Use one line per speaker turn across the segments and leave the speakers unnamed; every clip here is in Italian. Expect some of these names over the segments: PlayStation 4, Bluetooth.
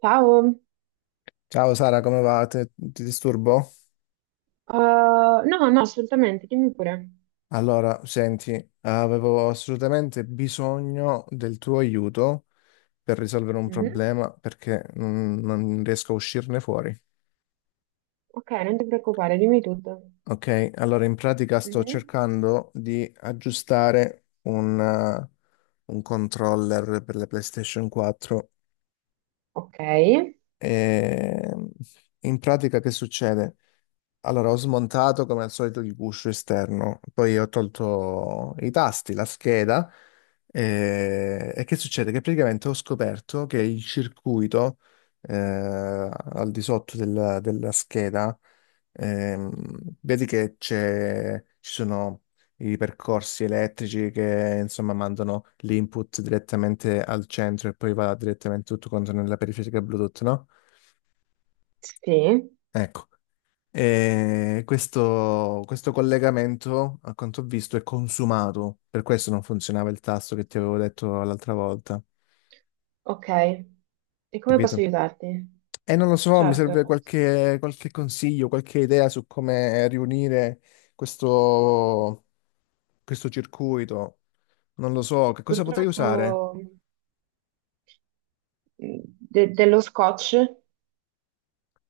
Ciao.
Ciao Sara, come va? Ti disturbo?
No, no, assolutamente, dimmi pure.
Allora, senti, avevo assolutamente bisogno del tuo aiuto per risolvere un
Mhm.
problema perché non riesco a uscirne fuori.
Ok, non ti preoccupare, dimmi tutto.
Ok, allora in pratica sto
Mhm.
cercando di aggiustare un controller per la PlayStation 4.
Ok,
E in pratica che succede? Allora, ho smontato come al solito il guscio esterno, poi ho tolto i tasti, la scheda e che succede? Che praticamente ho scoperto che il circuito al di sotto della scheda, ehm, vedi che ci sono i percorsi elettrici che insomma mandano l'input direttamente al centro e poi va direttamente tutto quanto nella periferica Bluetooth, no?
sì,
Ecco. E questo collegamento, a quanto ho visto, è consumato. Per questo non funzionava il tasto che ti avevo detto l'altra volta.
ok. E come posso
Capito?
aiutarti?
E non lo so, mi serve
Certo,
qualche consiglio, qualche idea su come riunire questo, questo circuito. Non lo so, che cosa potrei
purtroppo
usare?
dello scotch,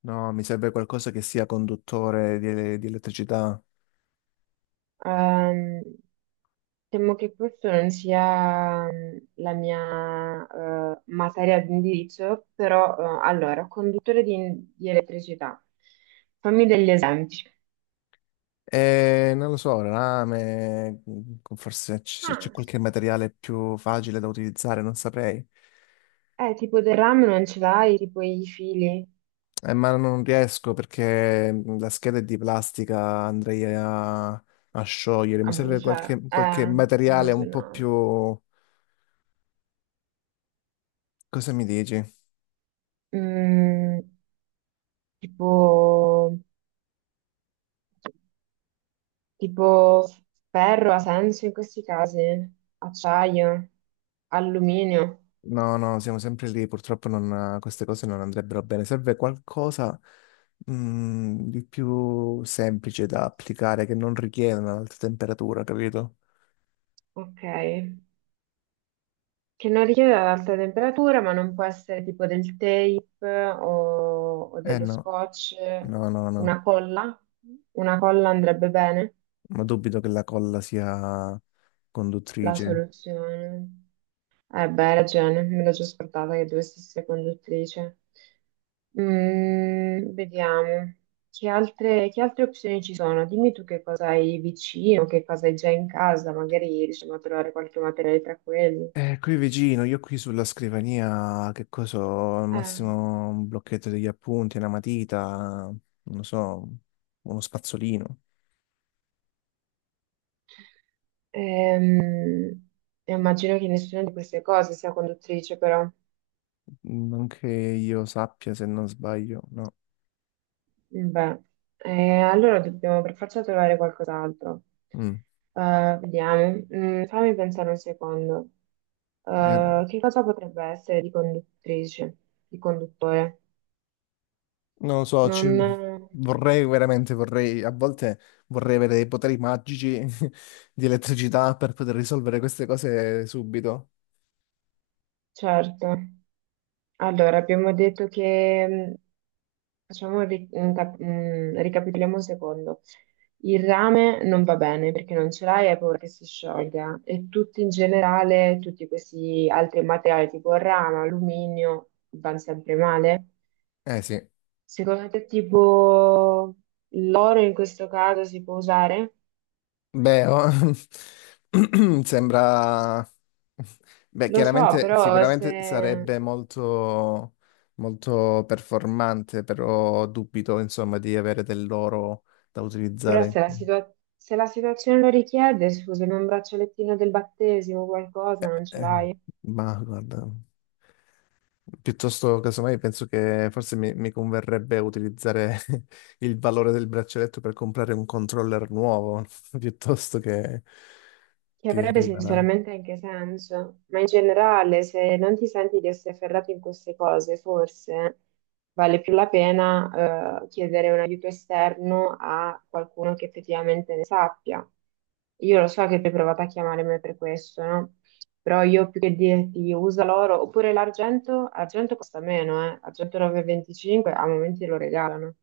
No, mi serve qualcosa che sia conduttore di elettricità.
ehm, temo che questa non sia la mia materia di indirizzo, però allora, conduttore di elettricità, fammi degli esempi.
Non lo so, rame, se c'è
Ah.
qualche materiale più facile da utilizzare, non saprei.
Tipo del rame non ce l'hai, tipo i fili
Ma non riesco perché la scheda è di plastica, andrei a sciogliere.
a
Mi serve
bruciare.
qualche materiale un po'
Immagino.
più... Cosa mi dici?
Mm, tipo, tipo ferro ha senso in questi casi? Acciaio, alluminio.
No, no, siamo sempre lì, purtroppo queste cose non andrebbero bene. Serve qualcosa, di più semplice da applicare, che non richieda un'alta temperatura, capito?
Ok. Che non richiede ad alta temperatura, ma non può essere tipo del tape o
Eh
dello
no.
scotch.
No, no, no,
Una colla? Una colla andrebbe bene?
ma dubito che la colla sia
La
conduttrice.
soluzione. Eh beh, hai ragione, me l'ho già scordata che dovessi essere conduttrice. Vediamo. Che altre opzioni ci sono? Dimmi tu che cosa hai vicino, che cosa hai già in casa, magari riusciamo a trovare qualche materiale tra quelli.
Qui vicino, io qui sulla scrivania, che cosa ho? Al
Ah,
massimo un blocchetto degli appunti, una matita, non lo so, uno spazzolino.
ehm, immagino che nessuna di queste cose sia conduttrice, però.
Non che io sappia, se non sbaglio, no.
Beh, allora dobbiamo per forza trovare qualcos'altro.
Mm.
Vediamo, fammi pensare un secondo.
Eh,
Che cosa potrebbe essere di conduttrice, di conduttore?
non lo so,
Non,
vorrei veramente, vorrei, a volte vorrei avere dei poteri magici di elettricità per poter risolvere queste cose subito.
certo. Allora, abbiamo detto che, facciamo, un ri- un cap- ricapitoliamo un secondo. Il rame non va bene perché non ce l'hai e hai paura che si sciolga. E tutti in generale, tutti questi altri materiali tipo rame, alluminio, vanno sempre male.
Eh sì.
Secondo te, tipo l'oro in questo caso si può usare?
Beh, oh, sembra... Beh,
Lo so,
chiaramente,
però
sicuramente sarebbe
se,
molto performante, però dubito, insomma, di avere dell'oro da
però
utilizzare.
se la situa- se la situazione lo richiede, scusami, un braccialettino del battesimo, qualcosa, non ce
Eh,
l'hai?
ma guarda, piuttosto, casomai, penso che forse mi converrebbe utilizzare il valore del braccialetto per comprare un controller nuovo, piuttosto
Che
che
avrebbe
arriverà.
sinceramente anche senso, ma in generale, se non ti senti di essere ferrato in queste cose, forse vale più la pena, chiedere un aiuto esterno a qualcuno che effettivamente ne sappia. Io lo so che tu hai provato a chiamare me per questo, no? Però io più che dirti usa l'oro, oppure l'argento, argento costa meno, eh? Argento 9,25 a momenti lo regalano.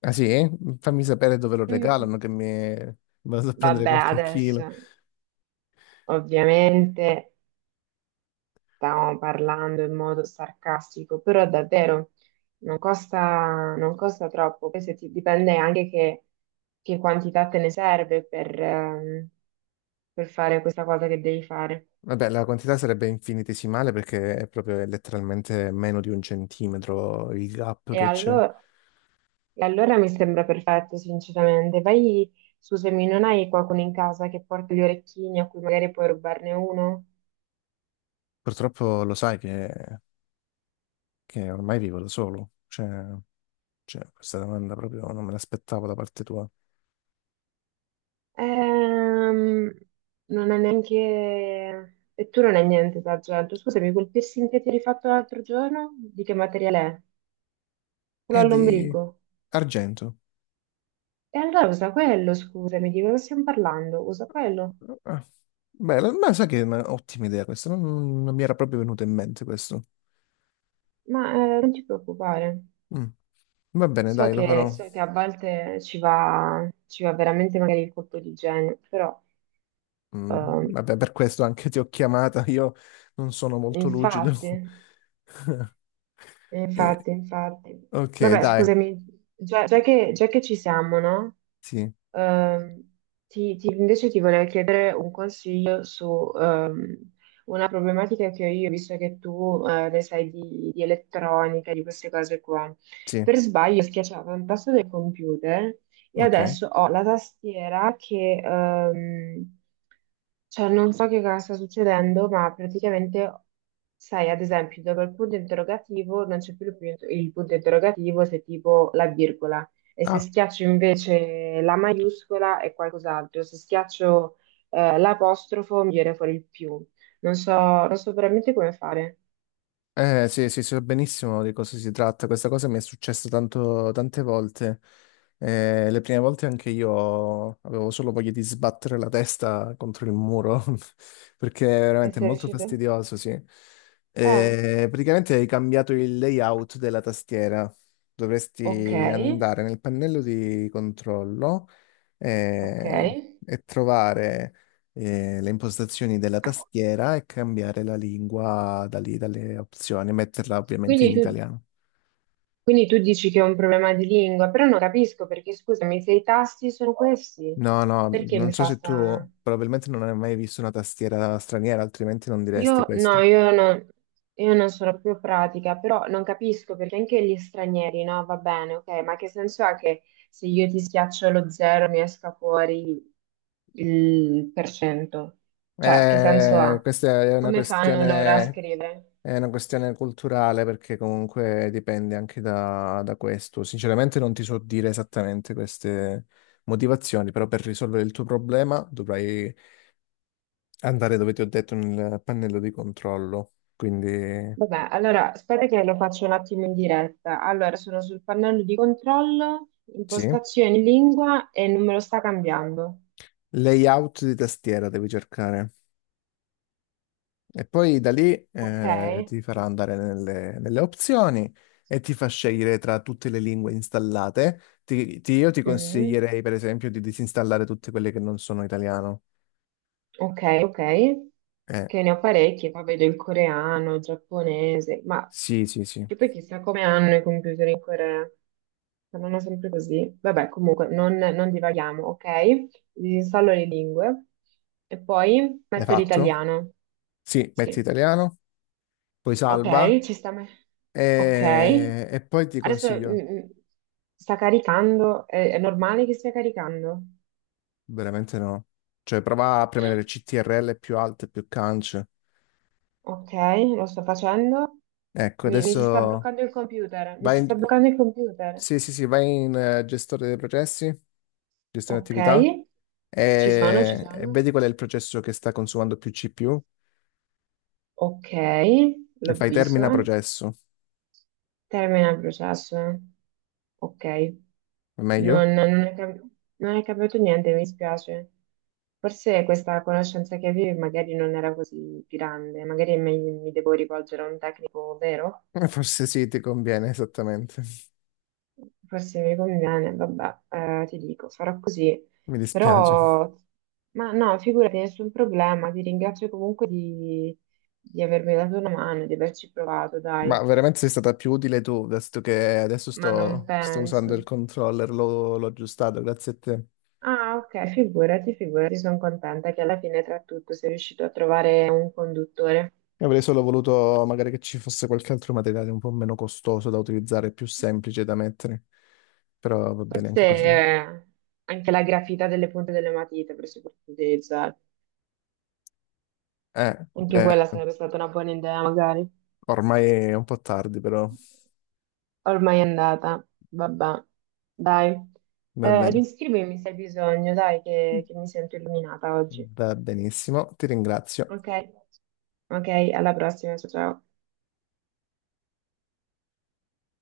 Ah sì? Fammi sapere dove lo
Mm.
regalano che mi vado a prendere
Vabbè,
qualche chilo.
adesso ovviamente. Stavamo parlando in modo sarcastico, però davvero non costa troppo. Poi se ti dipende anche che quantità te ne serve per fare questa cosa che devi fare.
Vabbè, la quantità sarebbe infinitesimale perché è proprio letteralmente meno di un centimetro il gap
E
che c'è.
allora, e allora mi sembra perfetto, sinceramente. Vai, scusami, non hai qualcuno in casa che porta gli orecchini a cui magari puoi rubarne uno?
Purtroppo lo sai che ormai vivo da solo. Cioè, cioè, questa domanda proprio non me l'aspettavo da parte tua.
Ehm, non è neanche. E tu non è niente d'argento. Scusami, quel piercing che ti eri fatto l'altro giorno, di che materiale è? Quello
È di
all'ombrico.
argento.
E allora usa quello, scusami, di cosa stiamo parlando? Usa quello.
Ah, Bella, ma sai che è un'ottima idea questa, non mi era proprio venuta in mente questo.
Ma non ti preoccupare.
Mm. Va bene,
So
dai, lo
che,
farò.
so che a volte ci va veramente magari il colpo di genio, però
Mm,
ehm,
vabbè, per questo anche ti ho chiamata, io non sono molto lucido.
infatti.
Eh,
Infatti, infatti.
ok,
Vabbè,
dai,
scusami, già che ci siamo, no?
sì,
Ehm, invece ti volevo chiedere un consiglio su una problematica che ho io, visto che tu ne sai di elettronica, di queste cose qua.
sì,
Per sbaglio schiacciavo un tasto del computer. Io
ok.
adesso ho la tastiera che, cioè non so che cosa sta succedendo, ma praticamente, sai, ad esempio, dopo il punto interrogativo non c'è più il punto interrogativo se tipo la virgola, e se
Ah.
schiaccio invece la maiuscola è qualcos'altro, se schiaccio, l'apostrofo mi viene fuori il più. Non so veramente come fare.
Eh sì, sì, so benissimo di cosa si tratta. Questa cosa mi è successa tante volte. Le prime volte anche io avevo solo voglia di sbattere la testa contro il muro, perché è
E
veramente
se
molto
riuscite?
fastidioso, sì.
Eh,
Praticamente hai cambiato il layout della tastiera.
ok,
Dovresti andare nel pannello di controllo
ok.
eh, e trovare le impostazioni della tastiera e cambiare la lingua da lì, dalle opzioni, metterla ovviamente in
Quindi tu
italiano.
Quindi tu dici che è un problema di lingua, però non capisco perché, scusami, se i tasti sono questi,
No, no,
perché
non
mi
so
fa
se tu
sta.
probabilmente non hai mai visto una tastiera straniera, altrimenti non diresti
Io
questo.
no, io non sono più pratica, però non capisco perché anche gli stranieri, no? Va bene, ok, ma che senso ha che se io ti schiaccio lo zero mi esca fuori il per cento? Cioè, che senso ha?
Questa è una
Come fanno loro a scrivere?
è una questione culturale perché comunque dipende anche da questo. Sinceramente non ti so dire esattamente queste motivazioni, però per risolvere il tuo problema dovrai andare dove ti ho detto nel pannello di controllo, quindi
Vabbè, allora aspetta che lo faccio un attimo in diretta. Allora, sono sul pannello di controllo,
sì.
impostazioni lingua e non me lo sta cambiando.
Layout di tastiera devi cercare e poi da lì
Ok?
ti farà andare nelle opzioni e ti fa scegliere tra tutte le lingue installate. Io ti
Mm,
consiglierei per esempio di disinstallare tutte quelle che non sono italiano.
ok, ok.
Eh,
Che ne ho parecchi, poi vedo il coreano, il giapponese, ma
sì, sì, sì.
che poi chissà come hanno i computer in Corea. Saranno sempre così. Vabbè, comunque, non divaghiamo, ok? Disinstallo le lingue e poi
L'hai
metto
fatto?
l'italiano.
Sì, metti
Sì.
italiano, poi
Ok,
salva
ci sta. Ok,
e poi ti
adesso
consiglio.
sta caricando, è normale che stia caricando?
Veramente no. Cioè, prova a premere CTRL più alte, più cance.
Ok, lo sto facendo,
Ecco,
mi si sta
adesso
bloccando il computer, mi
vai
si sta
in...
bloccando il computer.
Sì, sì, sì, vai in gestore dei processi, gestione
Ok,
attività,
ci sono, ci
e
sono.
vedi qual è il processo che sta consumando più CPU
Ok,
e
l'ho
fai
visto.
termina processo.
Termina il processo. Ok.
È meglio?
Non, non è, cam- non è cambiato niente, mi spiace. Forse questa conoscenza che avevi magari non era così grande, magari mi devo rivolgere a un tecnico vero?
Forse sì, ti conviene, esattamente.
Forse mi conviene, vabbè, ti dico, farò così.
Mi dispiace.
Però, ma no, figurati, nessun problema, ti ringrazio comunque di avermi dato una mano, di averci provato, dai.
Ma veramente sei stata più utile tu, visto che adesso
Ma non
sto
penso.
usando il controller, l'ho aggiustato, grazie a te.
Ah, ok, figurati, figurati, sono contenta che alla fine tra tutto sei riuscito a trovare un conduttore.
Io avrei solo voluto magari che ci fosse qualche altro materiale un po' meno costoso da utilizzare, più semplice da mettere, però va bene
Forse
anche così.
anche la grafita delle punte delle matite avresti potuto utilizzare. Anche
Beh,
quella sarebbe stata una buona idea, magari.
ormai è un po' tardi, però
Ormai è andata, vabbè. Dai,
va bene.
riscrivimi se hai bisogno, dai, che mi sento illuminata oggi.
Va benissimo, ti ringrazio.
Ok, ok, alla prossima, ciao. Ciao.